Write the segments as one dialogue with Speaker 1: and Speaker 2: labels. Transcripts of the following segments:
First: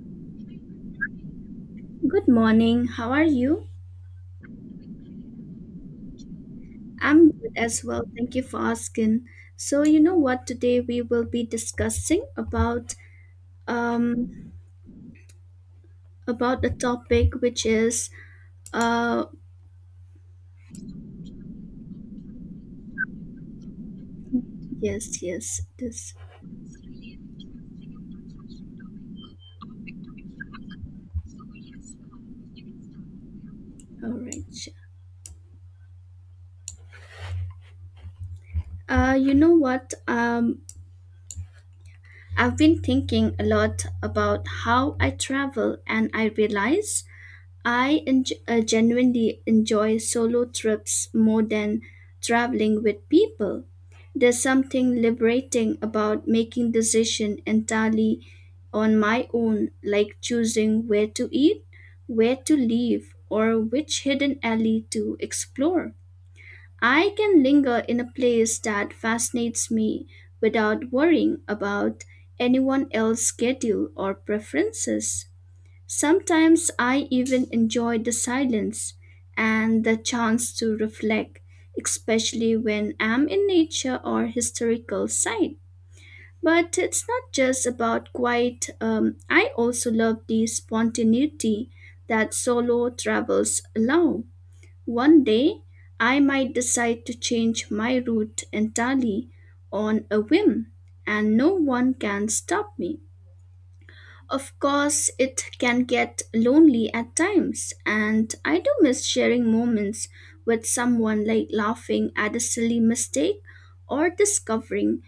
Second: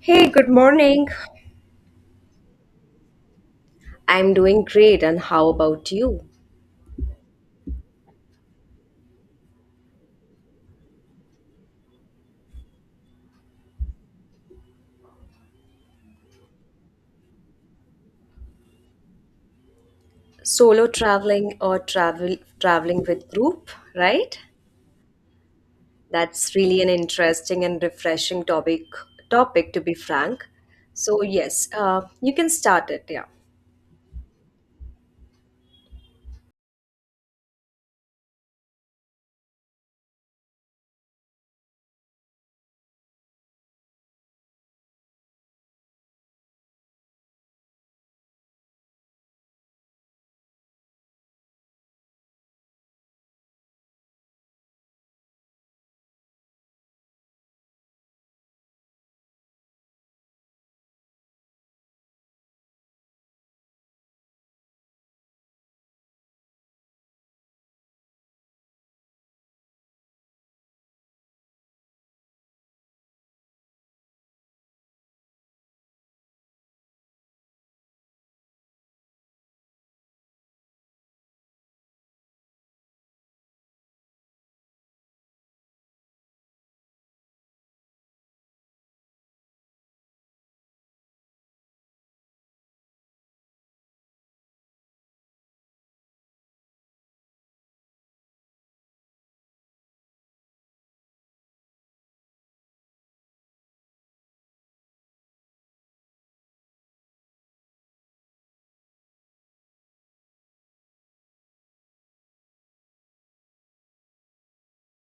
Speaker 1: Hey, good morning.
Speaker 2: Good morning. How are you?
Speaker 1: I'm doing great, and how about you?
Speaker 2: I'm good as well. Thank you for asking. So, you know what? Today we will be discussing um about a topic which is uh
Speaker 1: Solo traveling or traveling with group, right?
Speaker 2: yes, yes. this
Speaker 1: That's really an interesting and refreshing topic to be frank. So yes, you can start it. Yeah.
Speaker 2: All right, sure. You know what? I've been thinking a lot about how I travel, and I realize I genuinely enjoy solo trips more than traveling with people. There's something liberating about making decision entirely on my own, like choosing where to eat, where to live, or which hidden alley to explore. I can linger in a place that fascinates me without worrying about anyone else's schedule or preferences. Sometimes I even enjoy the silence and the chance to reflect, especially when I'm in nature or historical site. But it's not just about quiet. I also love the spontaneity that solo travels allow. One day, I might decide to change my route entirely on a whim, and no one can stop me. Of course, it can get lonely at times, and I do miss sharing moments with someone like laughing at a silly mistake or discovering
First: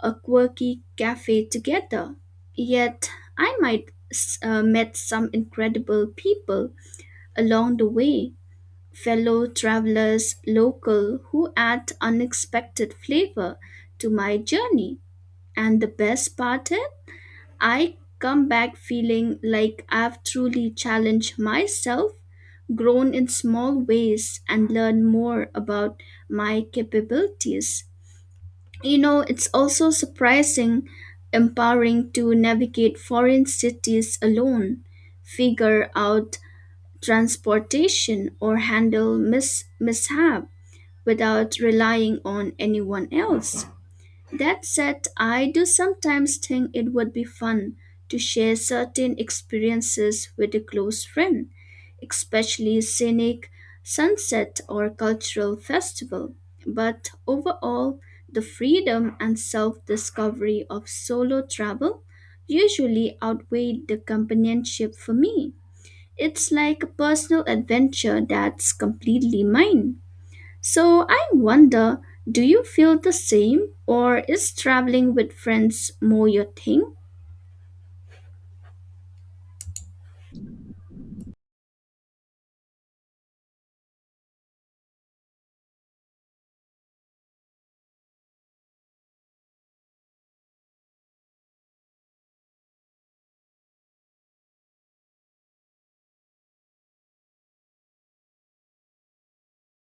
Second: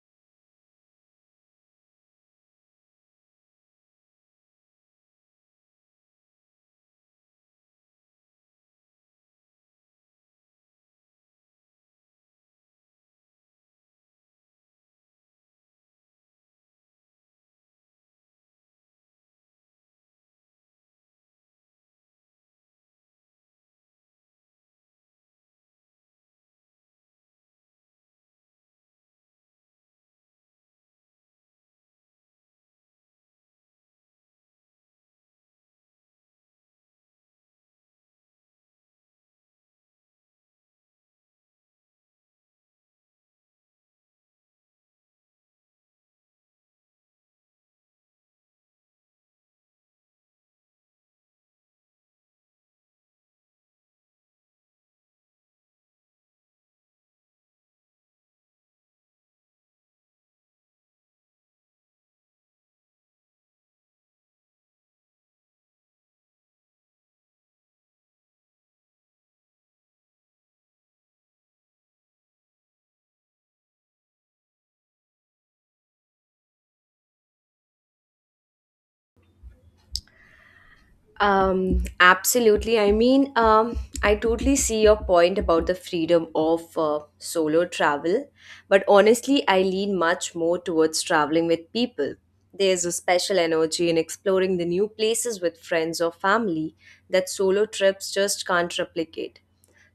Speaker 2: a quirky cafe together. Yet, met some incredible people along the way, fellow travelers, local who add unexpected flavor to my journey. And the best part is I come back feeling like I've truly challenged myself, grown in small ways, and learned more about my capabilities. You know, it's also surprising, empowering to navigate foreign cities alone, figure out transportation, or handle mishap without relying on anyone else. That said, I do sometimes think it would be fun to share certain experiences with a close friend, especially scenic sunset or cultural festival. But overall, the freedom and self-discovery of solo travel usually outweigh the companionship for me. It's like a personal adventure that's completely mine. So I wonder, do you feel the same, or is traveling with friends more your thing?
Speaker 1: Absolutely. I mean, I totally see your point about the freedom of solo travel, but honestly, I lean much more towards traveling with people. There's a special energy in exploring the new places with friends or family that solo trips just can't replicate.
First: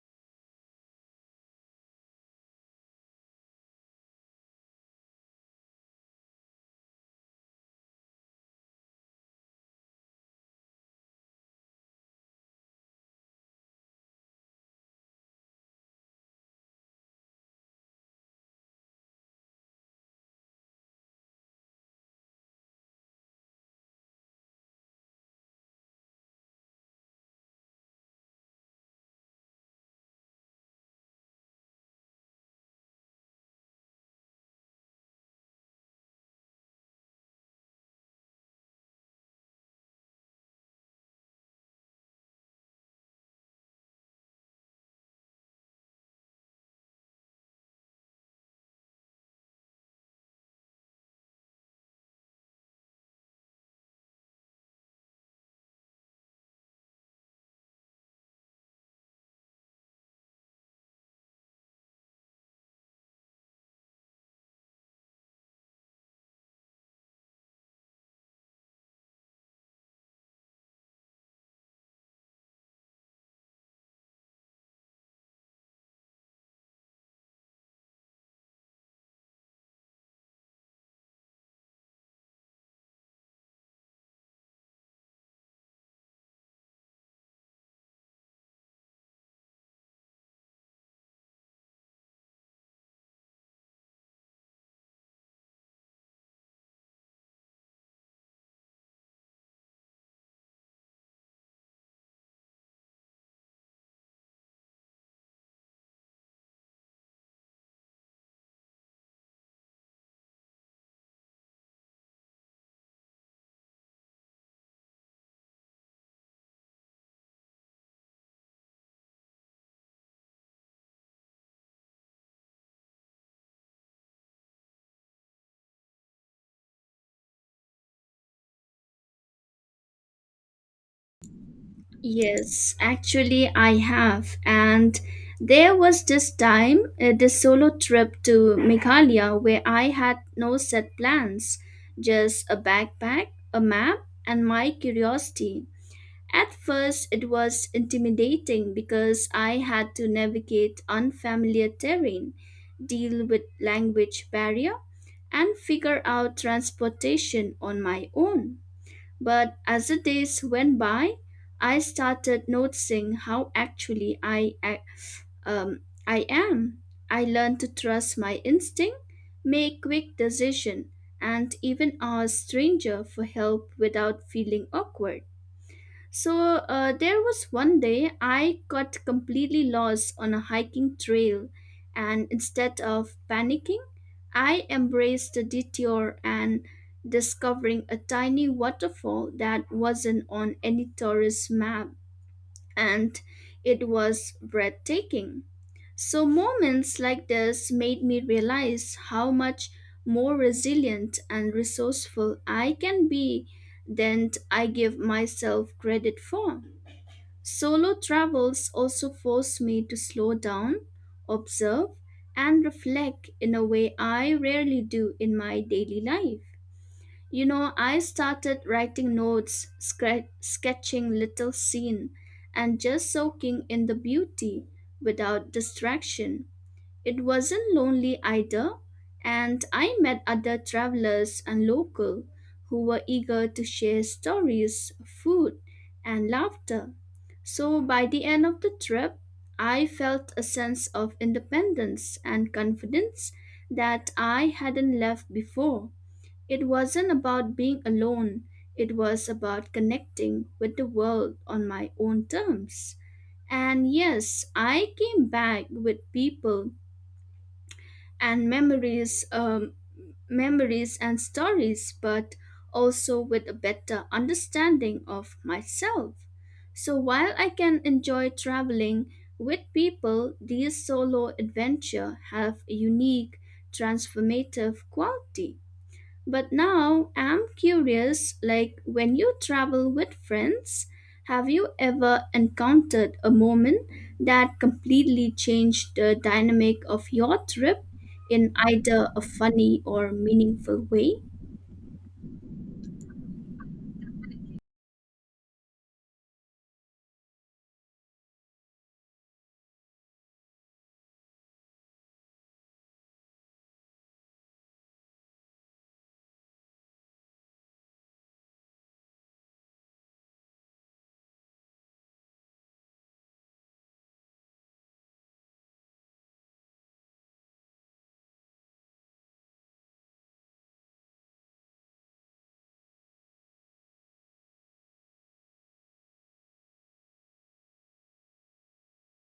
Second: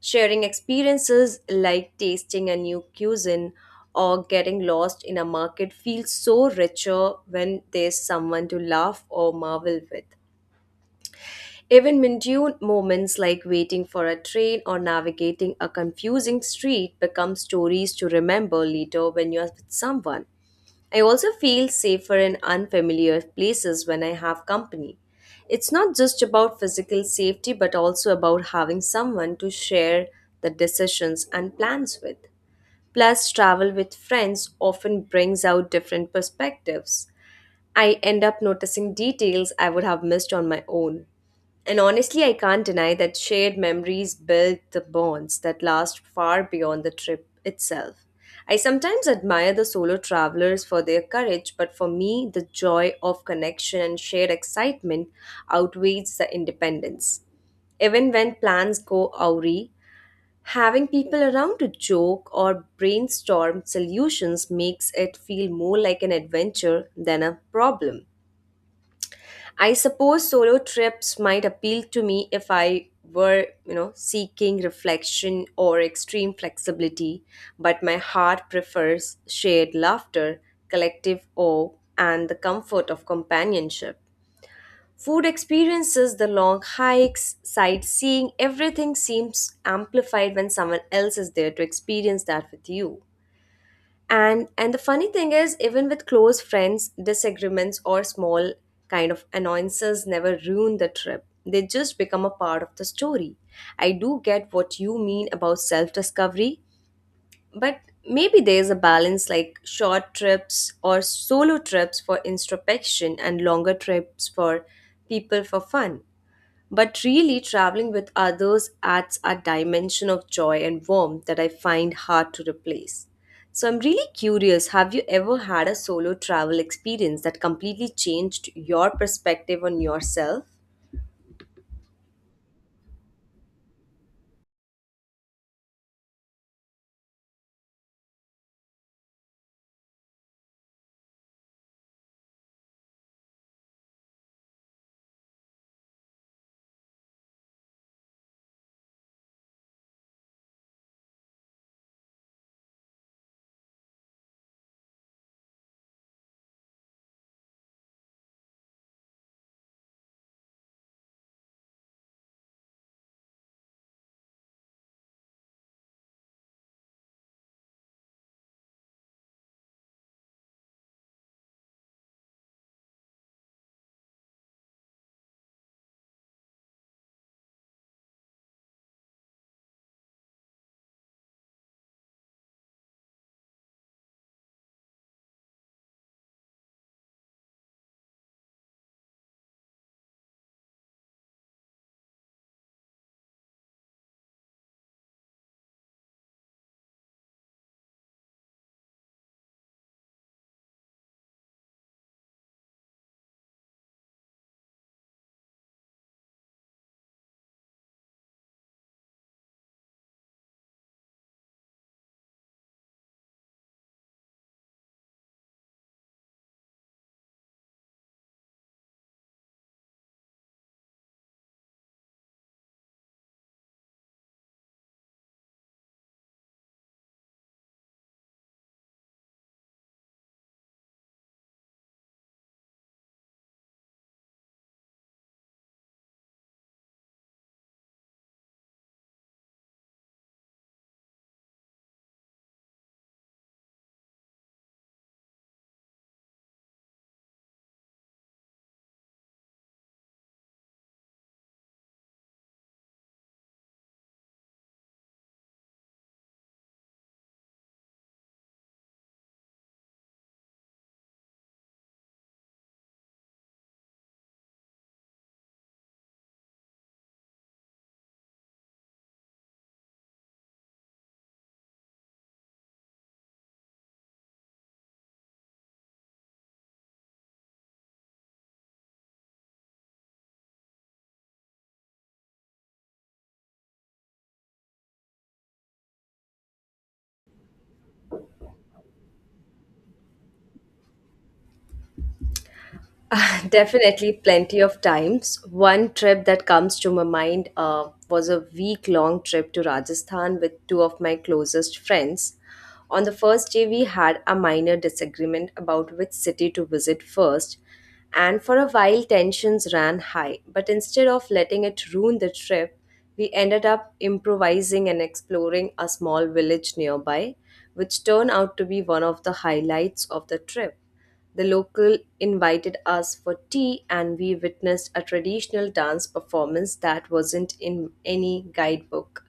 Speaker 1: Sharing experiences like tasting a new cuisine or getting lost in a market feels so richer when there's someone to laugh or marvel with. Even mundane moments like waiting for a train or navigating a confusing street become stories to remember later when you are with someone. I also feel safer in unfamiliar places when I have company. It's not just about physical safety but also about having someone to share the decisions and plans with. Plus, travel with friends often brings out different perspectives. I end up noticing details I would have missed on my own. And honestly, I can't deny that shared memories build the bonds that last far beyond the trip itself. I sometimes admire the solo travelers for their courage, but for me, the joy of connection and shared excitement outweighs the independence. Even when plans go awry, having people around to joke or brainstorm solutions makes it feel more like an adventure than a problem. I suppose solo trips might appeal to me if I were, you know, seeking reflection or extreme flexibility, but my heart prefers shared laughter, collective awe, and the comfort of companionship. Food experiences, the long hikes, sightseeing, everything seems amplified when someone else is there to experience that with you. And the funny thing is, even with close friends, disagreements or small kind of annoyances never ruin the trip. They just become a part of the story. I do get what you mean about self-discovery, but maybe there's a balance like short trips or solo trips for introspection and longer trips for people for fun. But really, traveling with others adds a dimension of joy and warmth that I find hard to replace. So I'm really curious, have you ever had a solo travel experience that completely changed your perspective on yourself?
Speaker 2: Yes, actually I have, and there was this time this solo trip to Meghalaya where I had no set plans, just a backpack, a map, and my curiosity. At first it was intimidating because I had to navigate unfamiliar terrain, deal with language barrier, and figure out transportation on my own. But as the days went by, I started noticing how actually um, I am. I learned to trust my instinct, make quick decisions, and even ask stranger for help without feeling awkward. So there was one day I got completely lost on a hiking trail, and instead of panicking, I embraced the detour and discovering a tiny waterfall that wasn't on any tourist map, and it was breathtaking. So moments like this made me realize how much more resilient and resourceful I can be than I give myself credit for. Solo travels also forced me to slow down, observe, and reflect in a way I rarely do in my daily life. You know, I started writing notes, sketching little scene, and just soaking in the beauty without distraction. It wasn't lonely either, and I met other travelers and local who were eager to share stories, food, and laughter. So by the end of the trip, I felt a sense of independence and confidence that I hadn't left before. It wasn't about being alone, it was about connecting with the world on my own terms. And yes, I came back with people and memories and stories, but also with a better understanding of myself. So while I can enjoy traveling with people, these solo adventure have a unique transformative quality. But now I'm curious, like when you travel with friends, have you ever encountered a moment that completely changed the dynamic of your trip in either a funny or meaningful way?
Speaker 1: Ah, definitely, plenty of times. One trip that comes to my mind was a week long trip to Rajasthan with two of my closest friends. On the first day, we had a minor disagreement about which city to visit first, and for a while, tensions ran high. But instead of letting it ruin the trip, we ended up improvising and exploring a small village nearby, which turned out to be one of the highlights of the trip. The local invited us for tea, and we witnessed a traditional dance performance that wasn't in any guidebook.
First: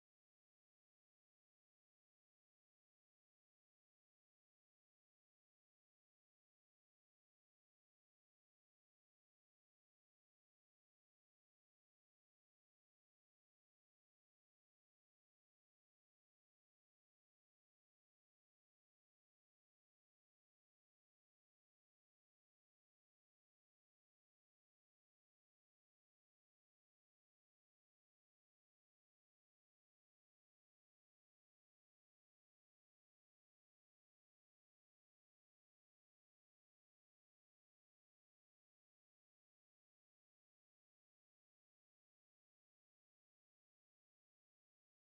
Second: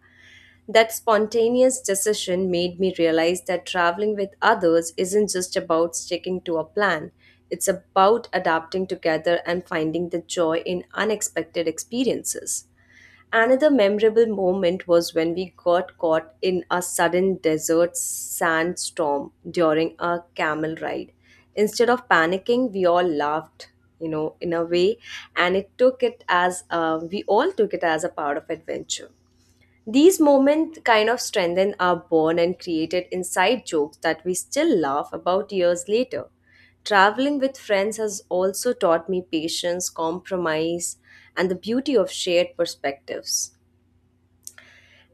Speaker 1: That spontaneous decision made me realize that traveling with others isn't just about sticking to a plan, it's about adapting together and finding the joy in unexpected experiences. Another memorable moment was when we got caught in a sudden desert sandstorm during a camel ride. Instead of panicking, we all laughed, you know, in a way, and it took it as we all took it as a part of adventure. These moments kind of strengthen our bond and created inside jokes that we still laugh about years later. Traveling with friends has also taught me patience, compromise, and the beauty of shared perspectives.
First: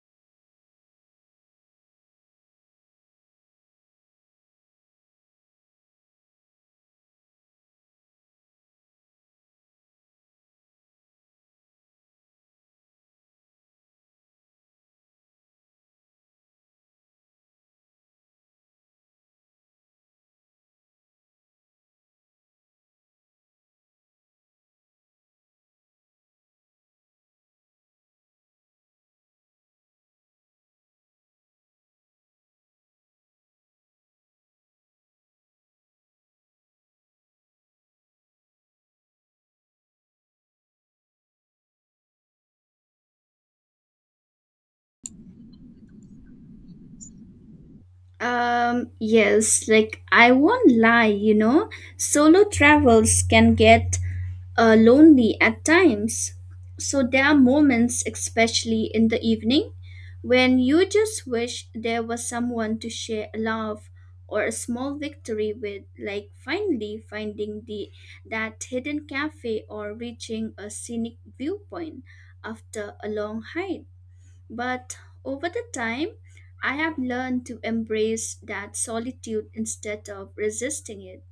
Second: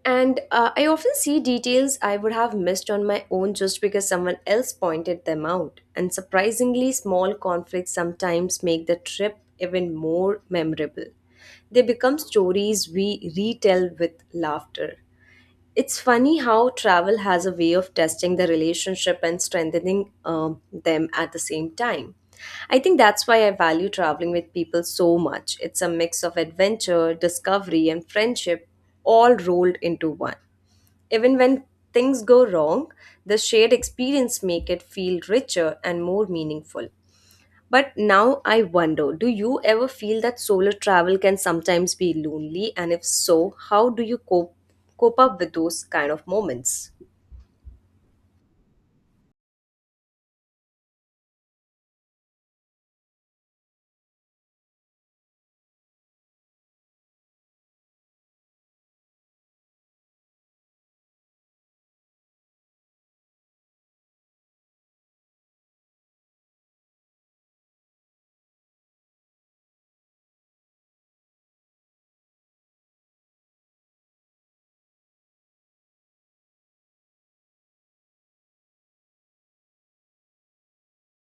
Speaker 1: And I often see details I would have missed on my own just because someone else pointed them out. And surprisingly, small conflicts sometimes make the trip even more memorable. They become stories we retell with laughter. It's funny how travel has a way of testing the relationship and strengthening them at the same time. I think that's why I value traveling with people so much. It's a mix of adventure, discovery, and friendship all rolled into one. Even when things go wrong, the shared experience make it feel richer and more meaningful. But now I wonder, do you ever feel that solo travel can sometimes be lonely? And if so, how do you cope up with those kind of moments?
Speaker 2: Yes, like I won't lie, you know, solo travels can get lonely at times. So there are moments, especially in the evening, when you just wish there was someone to share a laugh or a small victory with, like finally finding the that hidden cafe or reaching a scenic viewpoint after a long hike. But over the time, I have learned to embrace that solitude instead of resisting it.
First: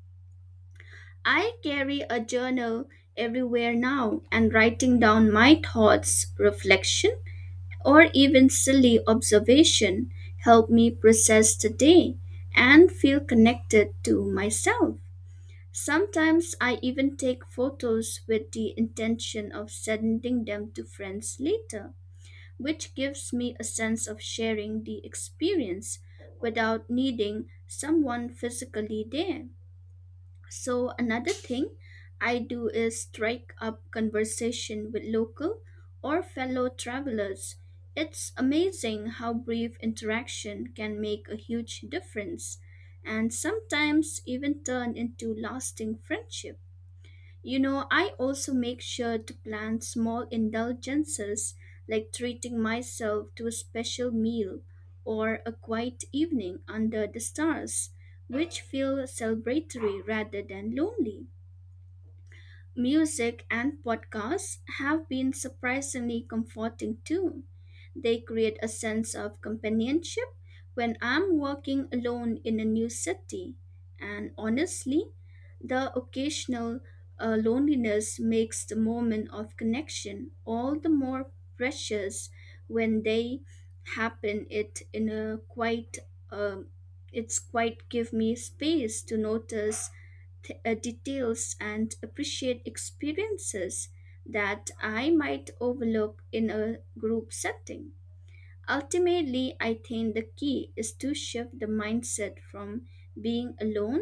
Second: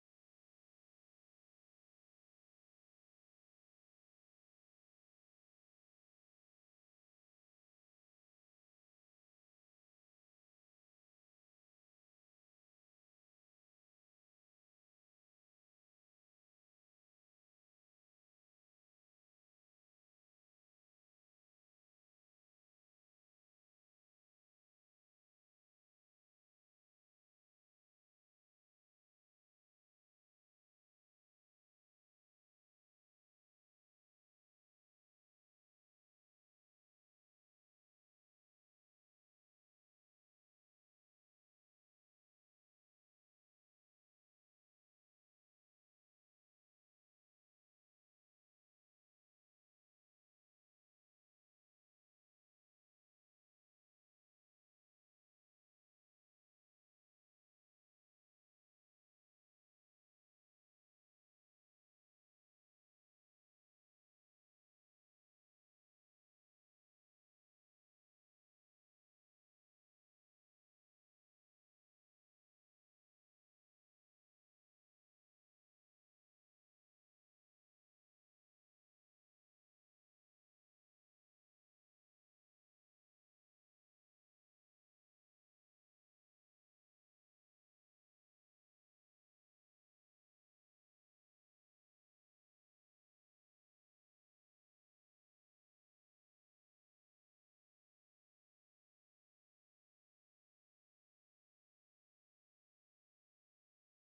Speaker 2: I carry a journal everywhere now, and writing down my thoughts, reflection, or even silly observation help me process the day and feel connected to myself. Sometimes I even take photos with the intention of sending them to friends later, which gives me a sense of sharing the experience without needing someone physically there. So, another thing I do is strike up conversation with local or fellow travelers. It's amazing how brief interaction can make a huge difference, and sometimes even turn into lasting friendship. You know, I also make sure to plan small indulgences like treating myself to a special meal or a quiet evening under the stars, which feel celebratory rather than lonely. Music and podcasts have been surprisingly comforting too. They create a sense of companionship when I'm working alone in a new city. And honestly, the occasional loneliness makes the moment of connection all the more precious when they happen. It in a quite, um, it's quite give me space to notice details and appreciate experiences that I might overlook in a group setting. Ultimately, I think the key is to shift the mindset from being alone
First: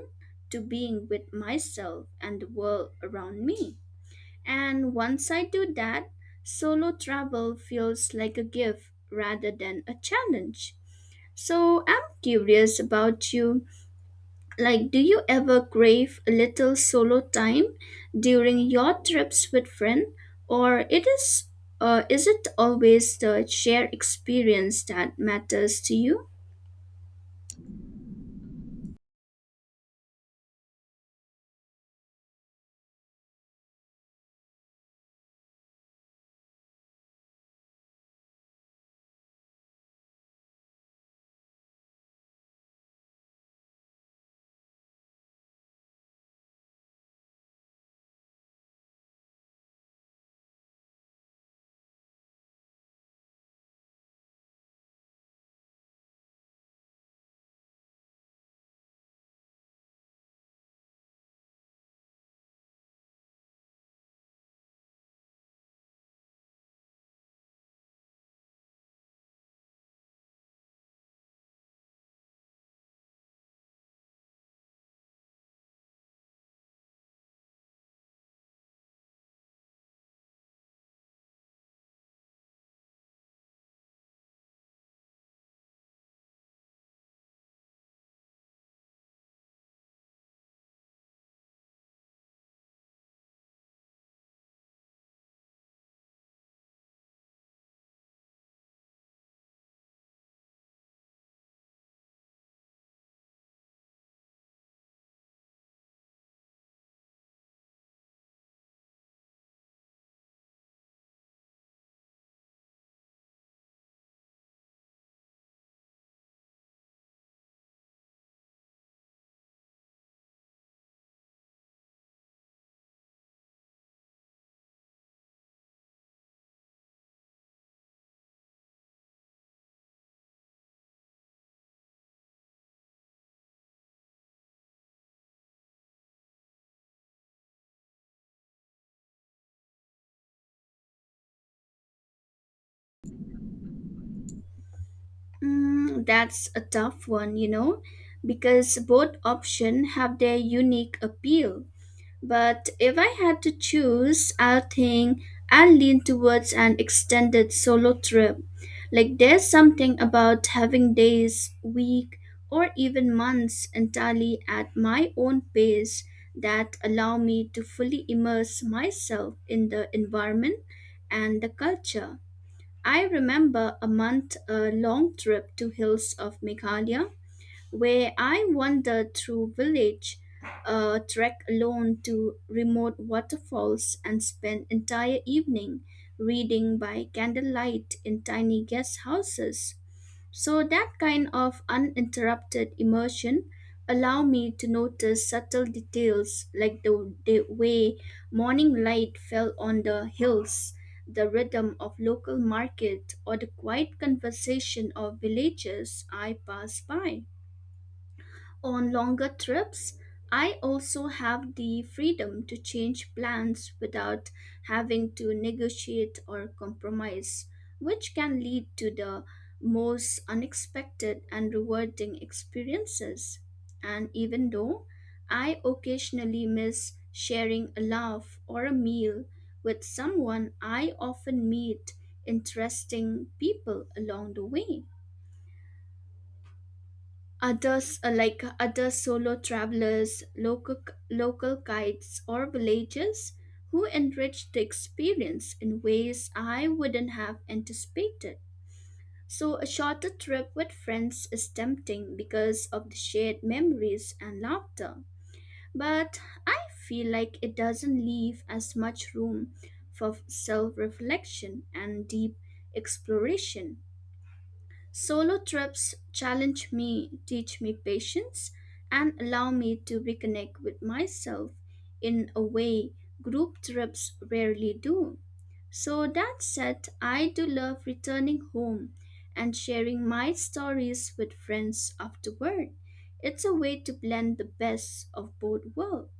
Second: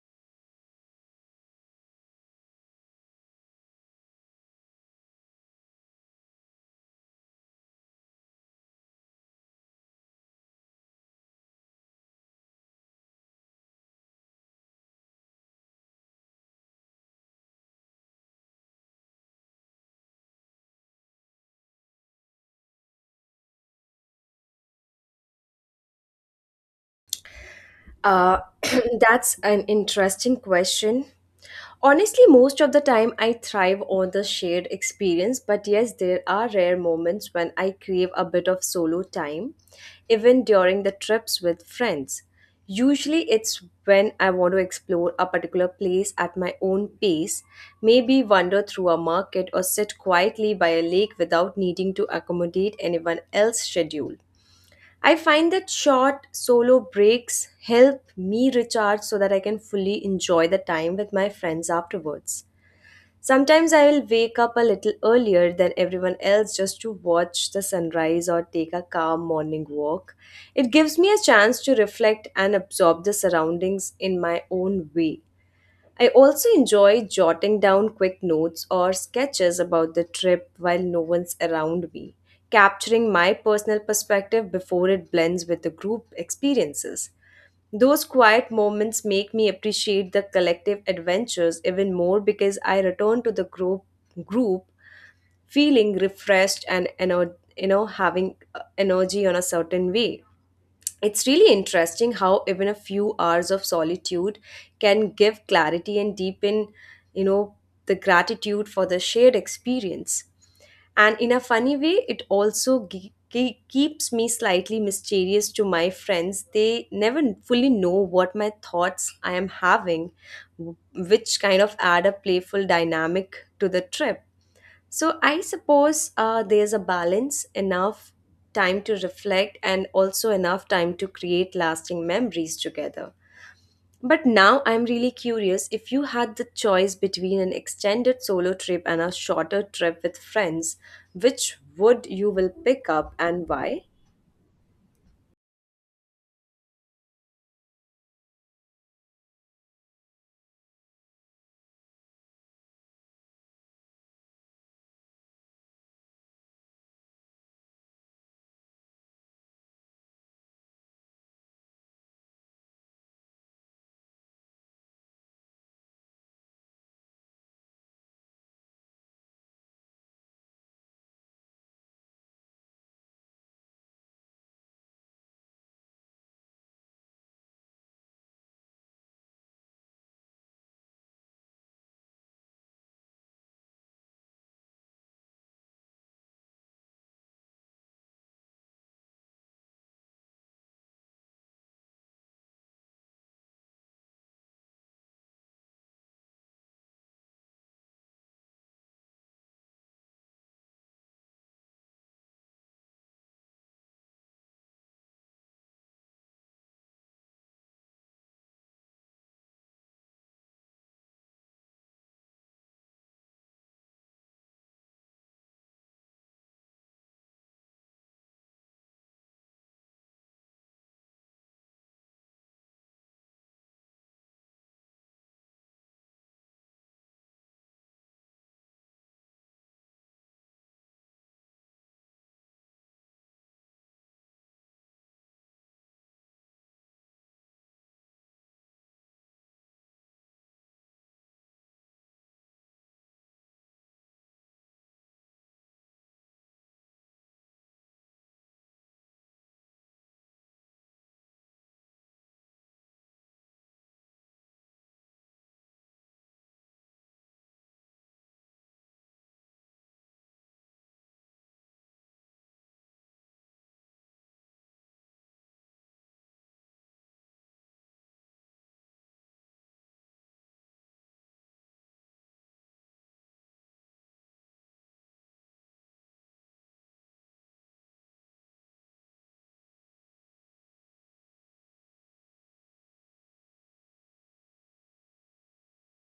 Speaker 2: to being with myself and the world around me. And once I do that, solo travel feels like a gift rather than a challenge. So I'm curious about you. Like, do you ever crave a little solo time during your trips with friends, or is it always the shared experience that matters to you?
Speaker 1: Uh, that's an interesting question. Honestly, most of the time I thrive on the shared experience, but yes, there are rare moments when I crave a bit of solo time, even during the trips with friends. Usually, it's when I want to explore a particular place at my own pace, maybe wander through a market or sit quietly by a lake without needing to accommodate anyone else's schedule. I find that short solo breaks help me recharge so that I can fully enjoy the time with my friends afterwards. Sometimes I will wake up a little earlier than everyone else just to watch the sunrise or take a calm morning walk. It gives me a chance to reflect and absorb the surroundings in my own way. I also enjoy jotting down quick notes or sketches about the trip while no one's around me, capturing my personal perspective before it blends with the group experiences. Those quiet moments make me appreciate the collective adventures even more because I return to the group feeling refreshed and you know, having energy on a certain way. It's really interesting how even a few hours of solitude can give clarity and deepen, you know, the gratitude for the shared experience. And in a funny way, it also keeps me slightly mysterious to my friends. They never fully know what my thoughts I am having, which kind of add a playful dynamic to the trip. So I suppose there's a balance, enough time to reflect and also enough time to create lasting memories together. But now I'm really curious, if you had the choice between an extended solo trip and a shorter trip with friends, which would you will pick up and why?
Speaker 2: Mm, that's a tough one, you know, because both options have their unique appeal. But if I had to choose, I think I'll lean towards an extended solo trip. Like there's something about having days, week, or even months entirely at my own pace that allow me to fully immerse myself in the environment and the culture. I remember a month long trip to hills of Meghalaya where I wandered through village, trek alone to remote waterfalls, and spent entire evening reading by candlelight in tiny guest houses. So that kind of uninterrupted immersion allow me to notice subtle details like the way morning light fell on the hills, the rhythm of local market, or the quiet conversation of villagers I passed by. On longer trips, I also have the freedom to change plans without having to negotiate or compromise, which can lead to the most unexpected and rewarding experiences. And even though I occasionally miss sharing a laugh or a meal with someone, I often meet interesting people along the way. Others, like other solo travelers, local guides, or villagers, who enrich the experience in ways I wouldn't have anticipated. So, a shorter trip with friends is tempting because of the shared memories and laughter. But I feel like it doesn't leave as much room for self reflection and deep exploration. Solo trips challenge me, teach me patience, and allow me to reconnect with myself in a way group trips rarely do. So, that said, I do love returning home and sharing my stories with friends afterward. It's a way to blend the best of both worlds.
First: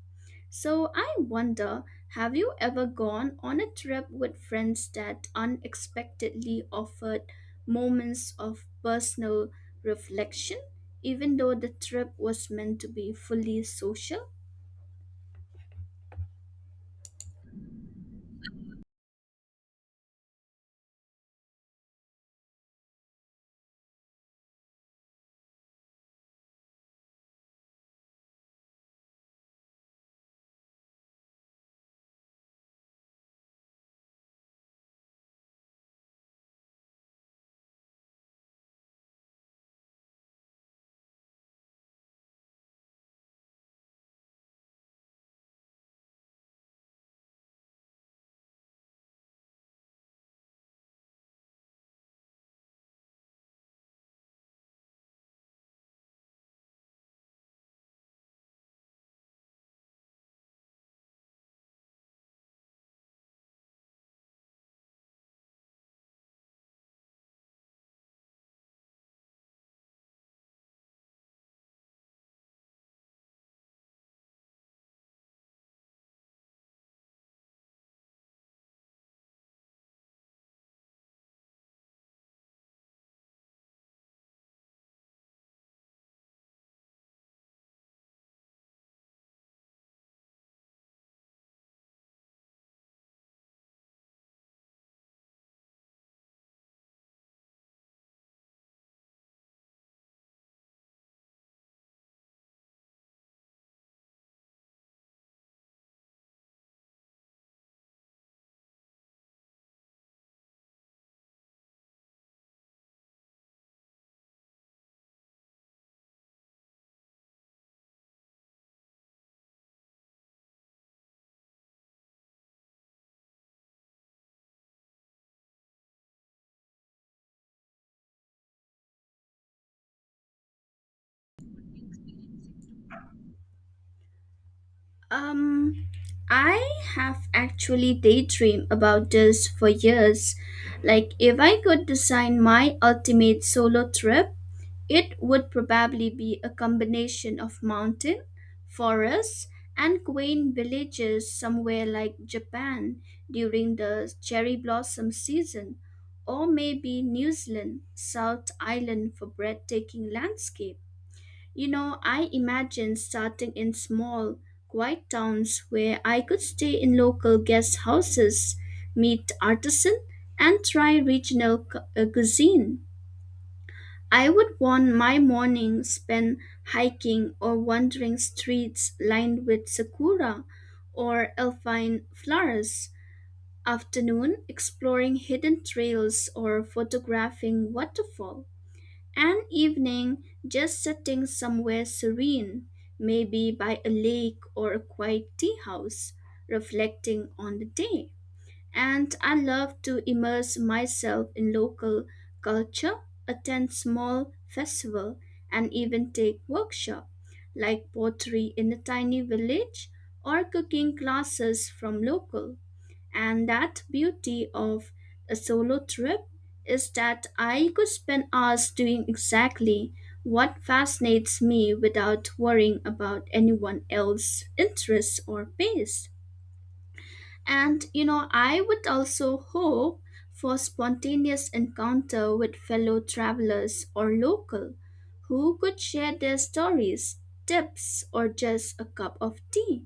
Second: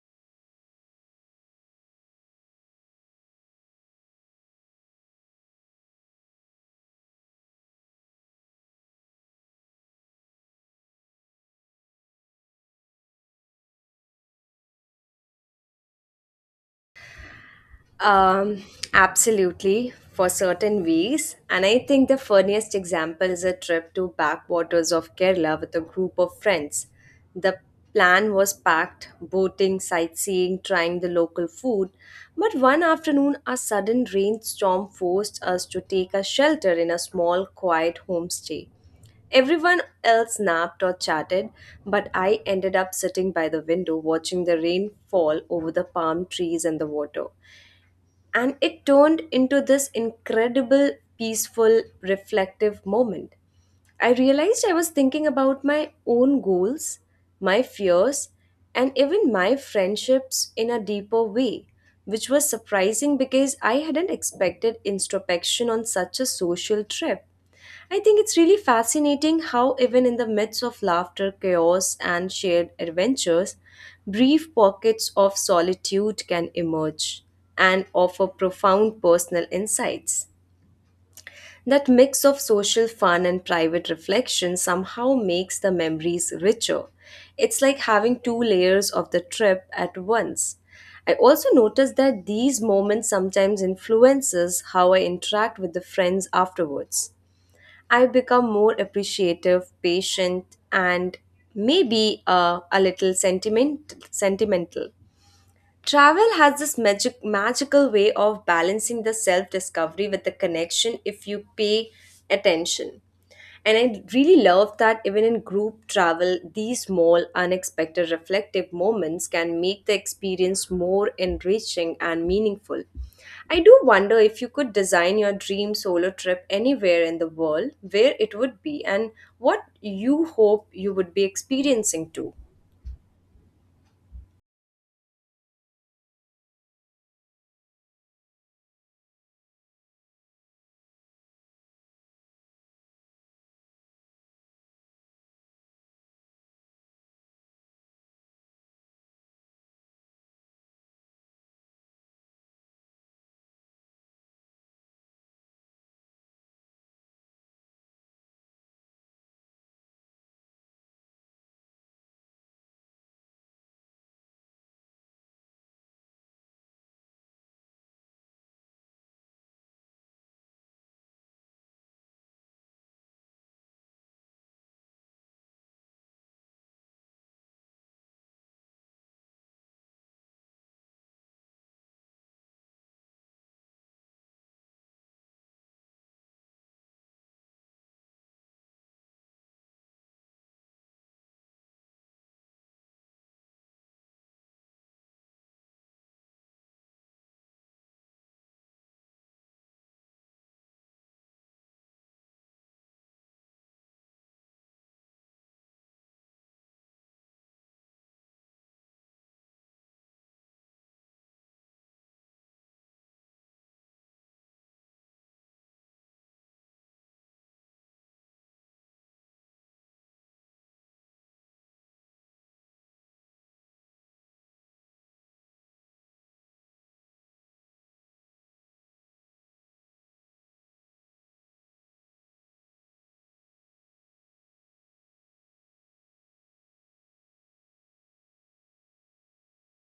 Speaker 2: So I wonder, have you ever gone on a trip with friends that unexpectedly offered moments of personal reflection, even though the trip was meant to be fully social?
Speaker 1: Um, absolutely, for certain ways. And I think the funniest example is a trip to backwaters of Kerala with a group of friends. The plan was packed boating, sightseeing, trying the local food. But one afternoon, a sudden rainstorm forced us to take a shelter in a small, quiet homestay. Everyone else napped or chatted, but I ended up sitting by the window watching the rain fall over the palm trees and the water, and it turned into this incredible peaceful reflective moment. I realized I was thinking about my own goals, my fears, and even my friendships in a deeper way, which was surprising because I hadn't expected introspection on such a social trip. I think it's really fascinating how, even in the midst of laughter, chaos, and shared adventures, brief pockets of solitude can emerge and offer profound personal insights. That mix of social fun and private reflection somehow makes the memories richer. It's like having two layers of the trip at once. I also noticed that these moments sometimes influences how I interact with the friends afterwards. I've become more appreciative, patient, and maybe a little sentimental. Travel has this magical way of balancing the self discovery with the connection if you pay attention. And I really love that even in group travel, these small, unexpected, reflective moments can make the experience more enriching and meaningful. I do wonder, if you could design your dream solo trip anywhere in the world, where it would be, and what you hope you would be experiencing too.
Speaker 2: Um, I have actually daydreamed about this for years. Like, if I could design my ultimate solo trip, it would probably be a combination of mountain, forests, and quaint villages somewhere like Japan during the cherry blossom season, or maybe New Zealand, South Island for breathtaking landscape. You know, I imagine starting in small, quiet towns where I could stay in local guest houses, meet artisan, and try regional cuisine. I would want my morning spent hiking or wandering streets lined with sakura or alpine flowers, afternoon exploring hidden trails or photographing waterfall, and evening just sitting somewhere serene, maybe by a lake or a quiet tea house, reflecting on the day. And I love to immerse myself in local culture, attend small festival, and even take workshop like pottery in a tiny village or cooking classes from local. And that beauty of a solo trip is that I could spend hours doing exactly what fascinates me without worrying about anyone else's interests or pace. And you know, I would also hope for spontaneous encounter with fellow travelers or local who could share their stories, tips, or just a cup of tea.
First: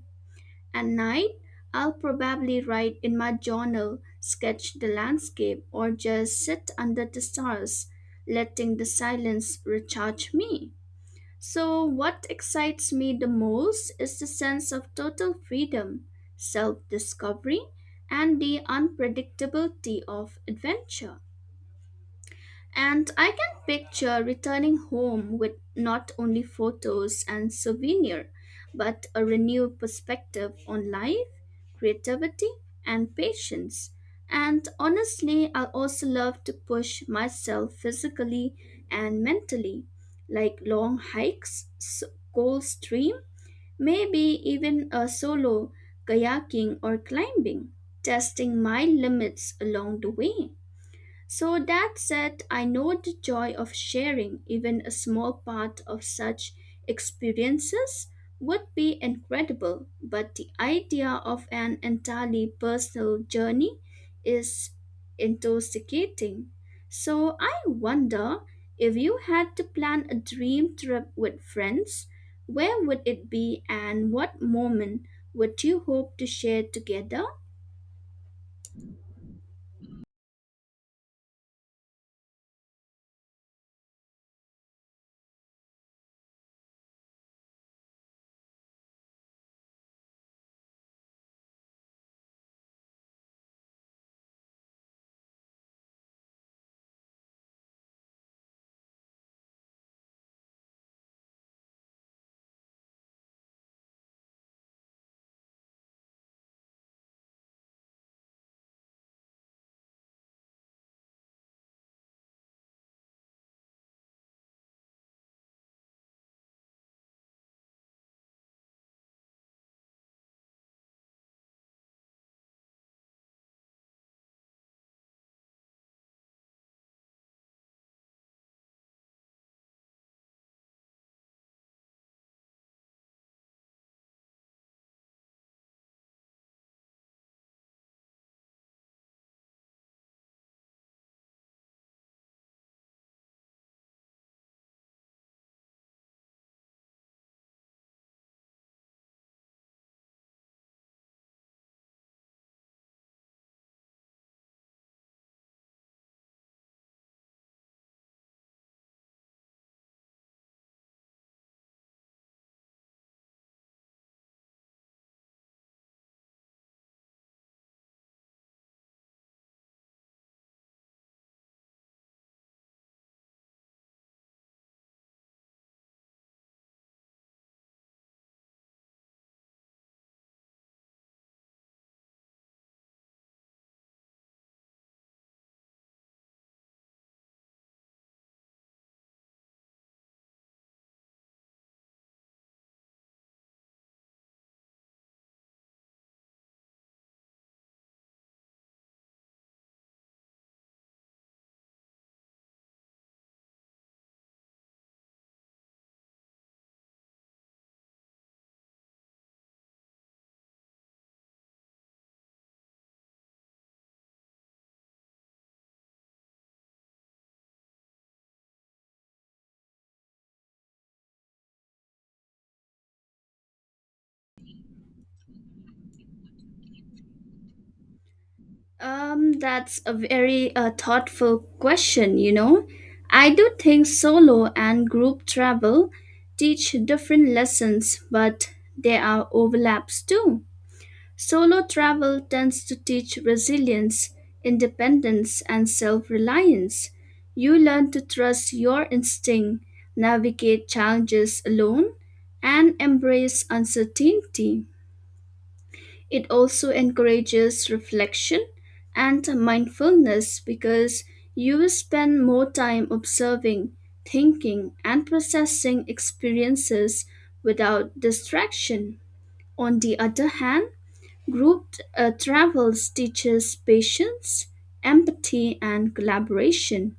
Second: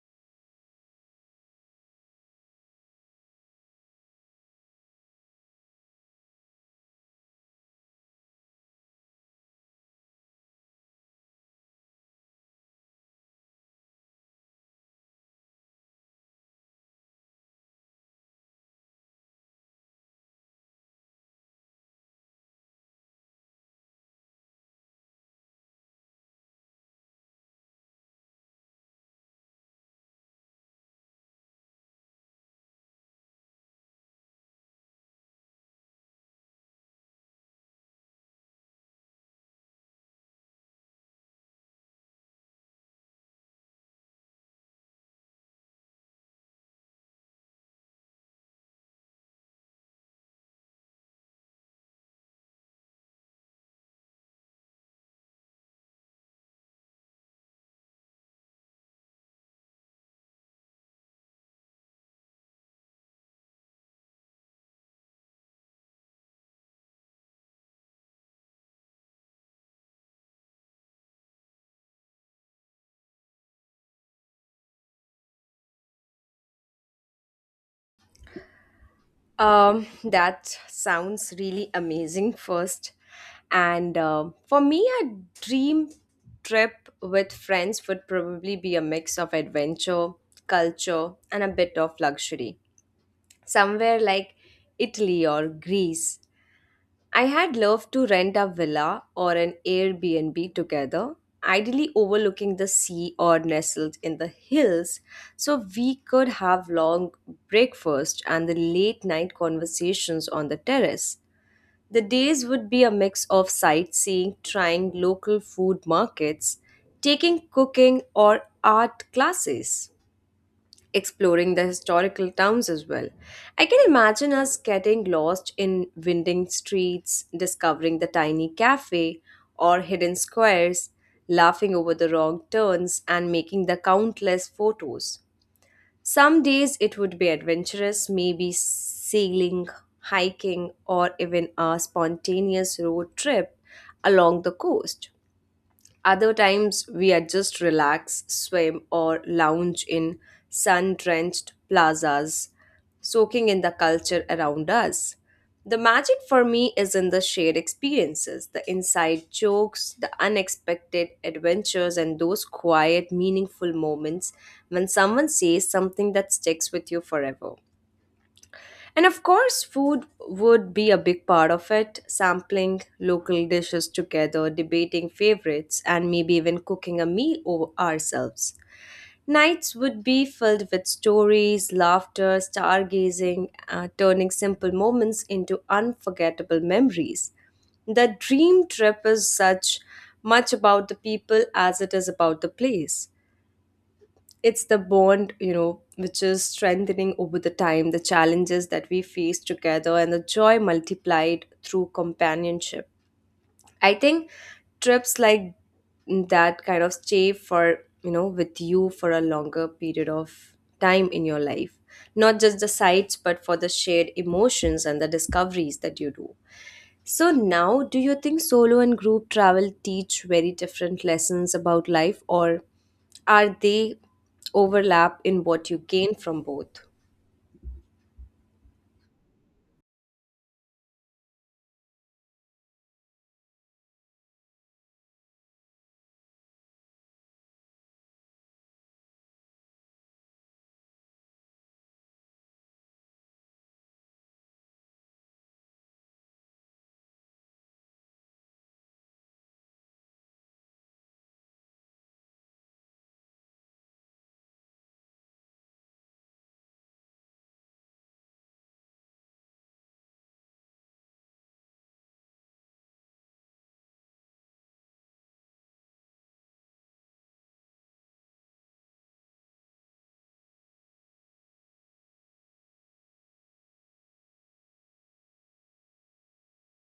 Speaker 2: At night, I'll probably write in my journal, sketch the landscape, or just sit under the stars, letting the silence recharge me. So, what excites me the most is the sense of total freedom, self discovery, and the unpredictability of adventure. And I can picture returning home with not only photos and souvenir, but a renewed perspective on life, creativity, and patience. And honestly, I also love to push myself physically and mentally, like long hikes, cold stream, maybe even a solo kayaking or climbing, testing my limits along the way. So that said, I know the joy of sharing even a small part of such experiences would be incredible, but the idea of an entirely personal journey is intoxicating. So I wonder, if you had to plan a dream trip with friends, where would it be and what moment would you hope to share together?
Speaker 1: That sounds really amazing first. And um, for me, a dream trip with friends would probably be a mix of adventure, culture, and a bit of luxury. Somewhere like Italy or Greece, I had loved to rent a villa or an Airbnb together, ideally overlooking the sea or nestled in the hills, so we could have long breakfast and the late night conversations on the terrace. The days would be a mix of sightseeing, trying local food markets, taking cooking or art classes, exploring the historical towns as well. I can imagine us getting lost in winding streets, discovering the tiny cafe or hidden squares, laughing over the wrong turns, and making the countless photos. Some days it would be adventurous, maybe sailing, hiking, or even a spontaneous road trip along the coast. Other times, we are just relax, swim, or lounge in sun drenched plazas, soaking in the culture around us. The magic for me is in the shared experiences, the inside jokes, the unexpected adventures, and those quiet, meaningful moments when someone says something that sticks with you forever. And of course, food would be a big part of it, sampling local dishes together, debating favorites, and maybe even cooking a meal over ourselves. Nights would be filled with stories, laughter, stargazing, turning simple moments into unforgettable memories. The dream trip is such much about the people as it is about the place. It's the bond, you know, which is strengthening over the time, the challenges that we face together, and the joy multiplied through companionship. I think trips like that kind of stay for, you know, with you for a longer period of time in your life, not just the sights but for the shared emotions and the discoveries that you do. So now, do you think solo and group travel teach very different lessons about life, or are they overlap in what you gain from both?
Speaker 2: That's a very thoughtful question, you know. I do think solo and group travel teach different lessons, but there are overlaps too. Solo travel tends to teach resilience, independence, and self reliance. You learn to trust your instinct, navigate challenges alone, and embrace uncertainty. It also encourages reflection and mindfulness because you will spend more time observing, thinking, and processing experiences without distraction. On the other hand, group travels teaches patience, empathy, and collaboration.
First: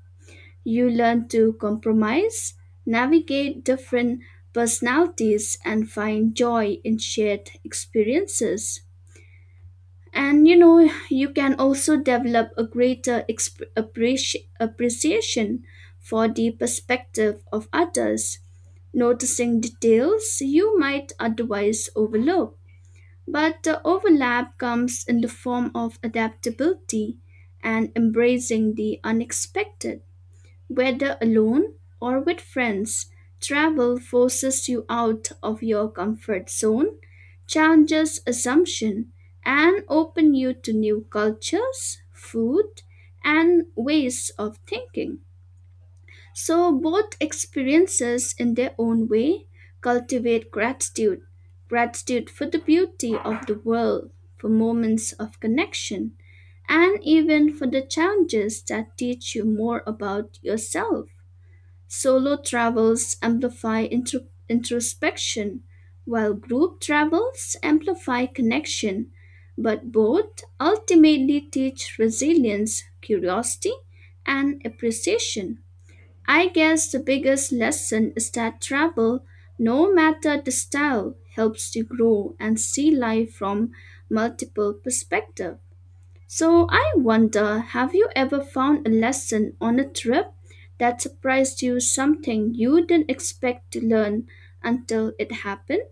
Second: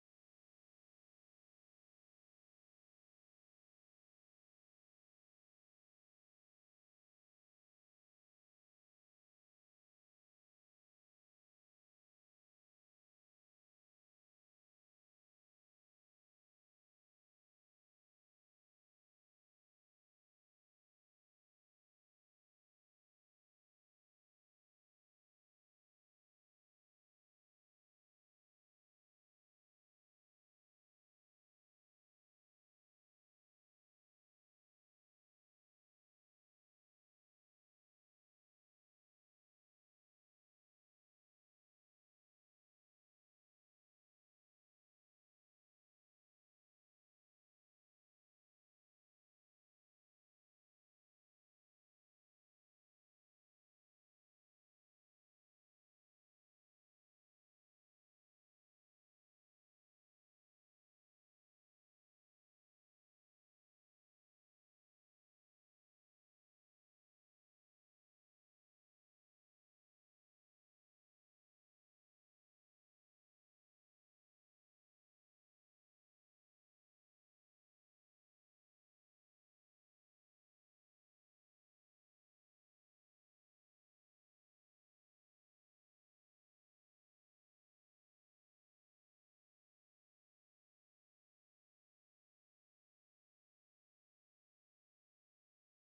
Speaker 2: You learn to compromise, navigate different personalities, and find joy in shared experiences. And you know, you can also develop a greater appreciation for the perspective of others, noticing details you might otherwise overlook. But the overlap comes in the form of adaptability and embracing the unexpected. Whether alone or with friends, travel forces you out of your comfort zone, challenges assumption, and open you to new cultures, food, and ways of thinking. So both experiences in their own way cultivate gratitude, for the beauty of the world, for moments of connection, and even for the challenges that teach you more about yourself. Solo travels amplify introspection, while group travels amplify connection, but both ultimately teach resilience, curiosity, and appreciation. I guess the biggest lesson is that travel, no matter the style, helps you grow and see life from multiple perspectives. So I wonder, have you ever found a lesson on a trip that surprised you, something you didn't expect to learn until it happened?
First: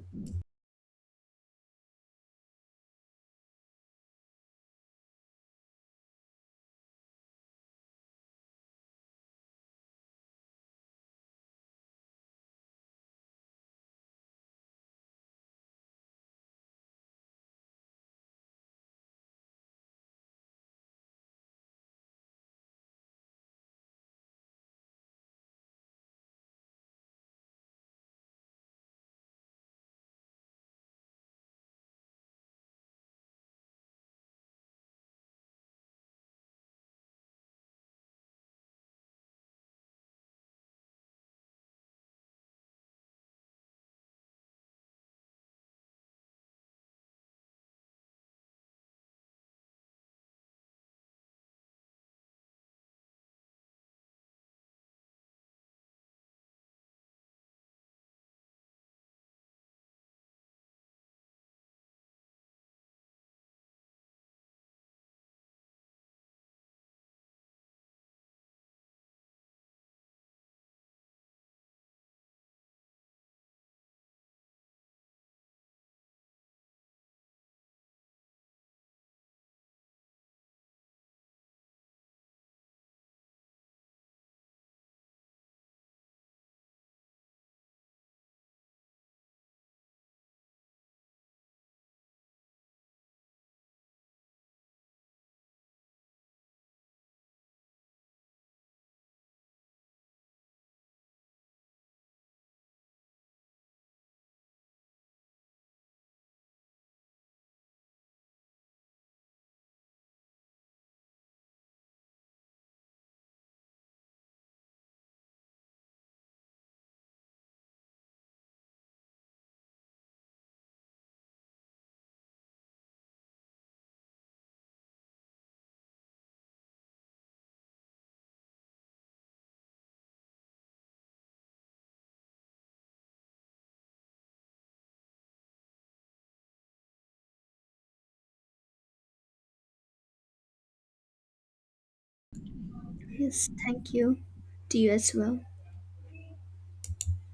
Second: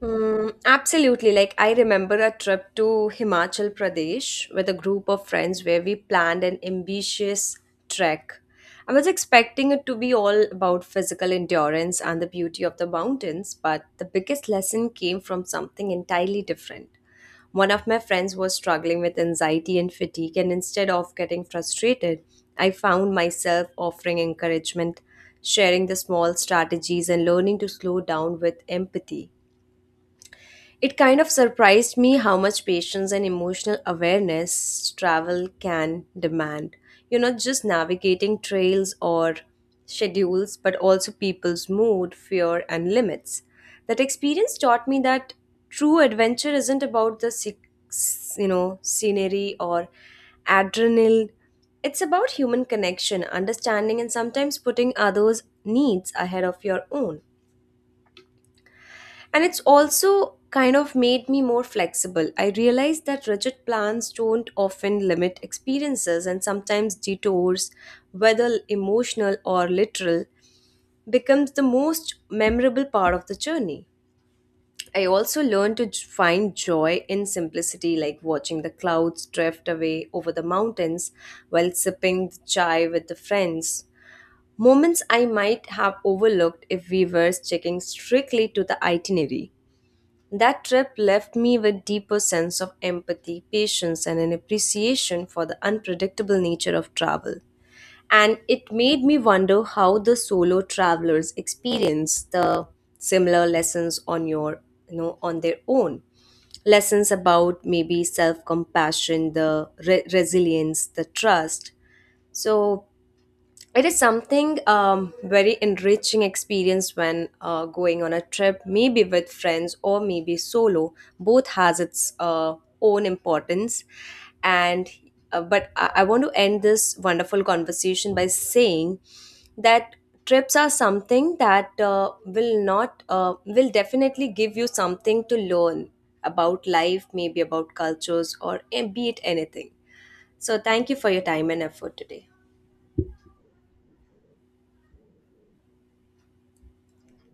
Speaker 1: Mm, absolutely. Like, I remember a trip to Himachal Pradesh with a group of friends where we planned an ambitious trek. I was expecting it to be all about physical endurance and the beauty of the mountains, but the biggest lesson came from something entirely different. One of my friends was struggling with anxiety and fatigue, and instead of getting frustrated, I found myself offering encouragement, sharing the small strategies, and learning to slow down with empathy. It kind of surprised me how much patience and emotional awareness travel can demand. You're not just navigating trails or schedules, but also people's mood, fear, and limits. That experience taught me that true adventure isn't about the you know, scenery or adrenaline. It's about human connection, understanding, and sometimes putting others' needs ahead of your own. And it's also kind of made me more flexible. I realized that rigid plans don't often limit experiences, and sometimes detours, whether emotional or literal, becomes the most memorable part of the journey. I also learned to find joy in simplicity, like watching the clouds drift away over the mountains while sipping the chai with the friends. Moments I might have overlooked if we were sticking strictly to the itinerary. That trip left me with deeper sense of empathy, patience and an appreciation for the unpredictable nature of travel. And it made me wonder how the solo travelers experience the similar lessons on your, you know, on their own. Lessons about maybe self compassion, the resilience, the trust. So it is something very enriching experience when going on a trip maybe with friends or maybe solo, both has its own importance, and but I want to end this wonderful conversation by saying that trips are something that will not will definitely give you something to learn about life, maybe about cultures or eh, be it anything. So thank you for your time and effort today.
Speaker 2: Yes, thank you. To you as well.